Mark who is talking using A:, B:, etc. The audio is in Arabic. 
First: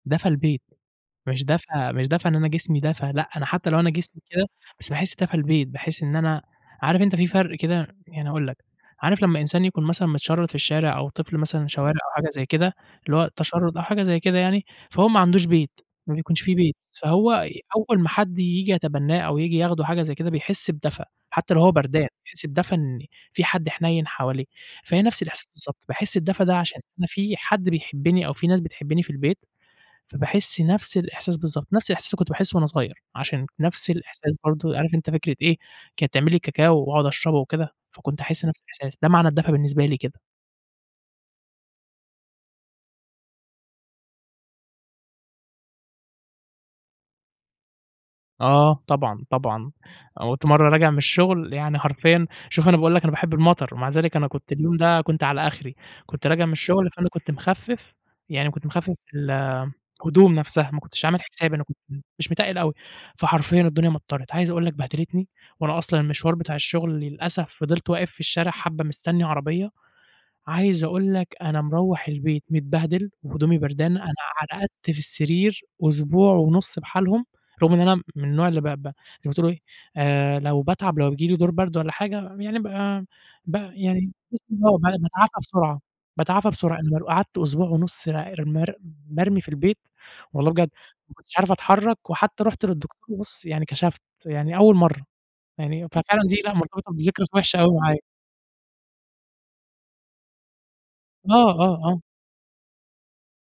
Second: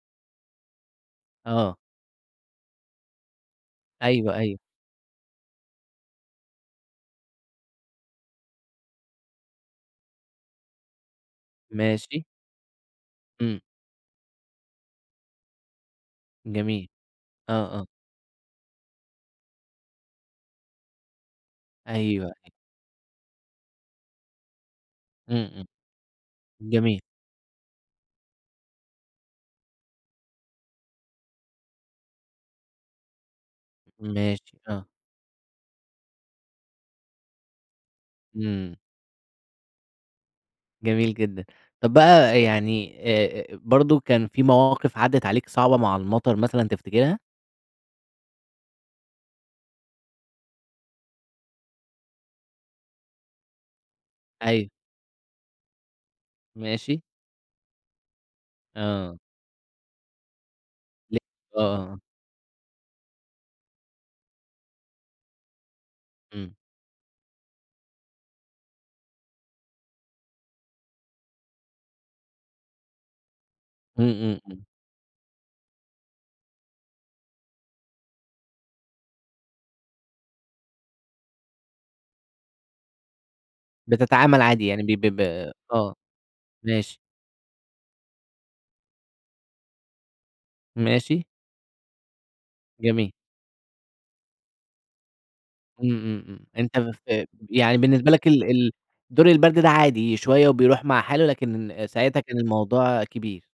A: دفا البيت، مش
B: آه.
A: دفا مش دفا إن أنا جسمي دفا لأ أنا حتى لو أنا جسمي
B: أيوه
A: كده
B: أيوه.
A: بس باحس دفا البيت باحس إن أنا عارف أنت في فرق كده يعني هاقول لك عارف لمّا إنسان يكون مثلًا متشرد في الشارع أو طفل مثلًا شوارع، أو
B: ماشي.
A: حاجة زي كده اللي هو
B: إمم.
A: التشرد أو حاجة زي كده يعني، فهو ما عندوش بيت ما بيكونش في بيت
B: جميل،
A: فهو
B: آه، آه.
A: أول ما حد ييجي يتبناه أو ييجي ياخده حاجة زي كده بيحس بدفا حتى لو هو بردان،
B: أيوه.
A: بيحس
B: أي
A: بدفا إن في حد حنين حواليه، فهي نفس
B: إمم،
A: الإحساس
B: إمم،
A: بالضبط باحس الدفا ده عشان
B: جميل.
A: إن في حد بيحبني أو في ناس بتحبني في البيت فباحس نفس الإحساس بالضبط، نفس الإحساس اللي كنت باحسه وأنا صغير، عشان نفس الإحساس
B: ماشي،
A: برضه
B: آه.
A: عارف أنت فكرة إيه كانت تعمل لي كاكاو وأقعد أشربه وكده، فكنت أحس نفس
B: إمم.
A: الإحساس ده، معنى الدفا بالنسبة لي كده.
B: جميل جدًا، طب بقى يعني آآ، برضه كان في مواقف عدت عليك صعبة مع المطر مثلًا تفتكرها؟
A: آه ،طبعًا، طبعًا، كنت مرّة راجع من الشغل يعني حرفيًا شوف أنا باقول لك أنا باحب المطر ومع ذلك أنا كنت
B: أيوه.
A: اليوم ده على آخري كنت راجع من الشغل
B: ماشي.
A: فأنا كنت مخفف، يعني كنت مخفف
B: آه.
A: ال الهدوم نفسها ماكنتش
B: ل
A: عامل حسابي أنا كنت
B: آه.
A: مش متقل أوي، فحرفيًا الدنيا مطرت، عايز أقول لك بهدلتني وأنا أصلًا المشوار
B: إمم.
A: بتاع الشغل للأسف فضلت واقف في الشارع حبة مستني عربية، عايز أقول لك أنا مروّح البيت متبهدل وهدومي بردانة
B: إمم،
A: أنا
B: إمم، إمم.
A: رقدت في السرير أسبوع ونُص بحالهم رغم إن أنا من النوع اللي ب ب زي ما تقول إيه آآ، لو باتعب أو بييجي لي دور برد ولا حاجة يعني ب ب يعني
B: بتتعمل
A: ب
B: عادي يعني ب ب
A: باتعافى
B: ب
A: بسرعة،
B: آه
A: باتعافى بسرعة،
B: ماشي.
A: قعدت أسبوع ونُص را مر مرمي في البيت والله بجد ما
B: ماشي.
A: كنتش عارف أتحرك، وحتى رُحت
B: جميل.
A: للدكتور بُص يعني كشفت يعني أول مرّة يعني،
B: إمم، إمم،
A: ففعلًا دي
B: إمم،
A: لأ
B: أنت
A: مرتبطة بذكرى
B: ف
A: كانت وحشة أوي
B: يعني
A: معايا.
B: بالنسبة لك ال ال دور البرد ده عادي، شوية و بيروح مع حاله،
A: آه،
B: لكن
A: آه، آه.
B: ساعتها كان الموضوع كبير.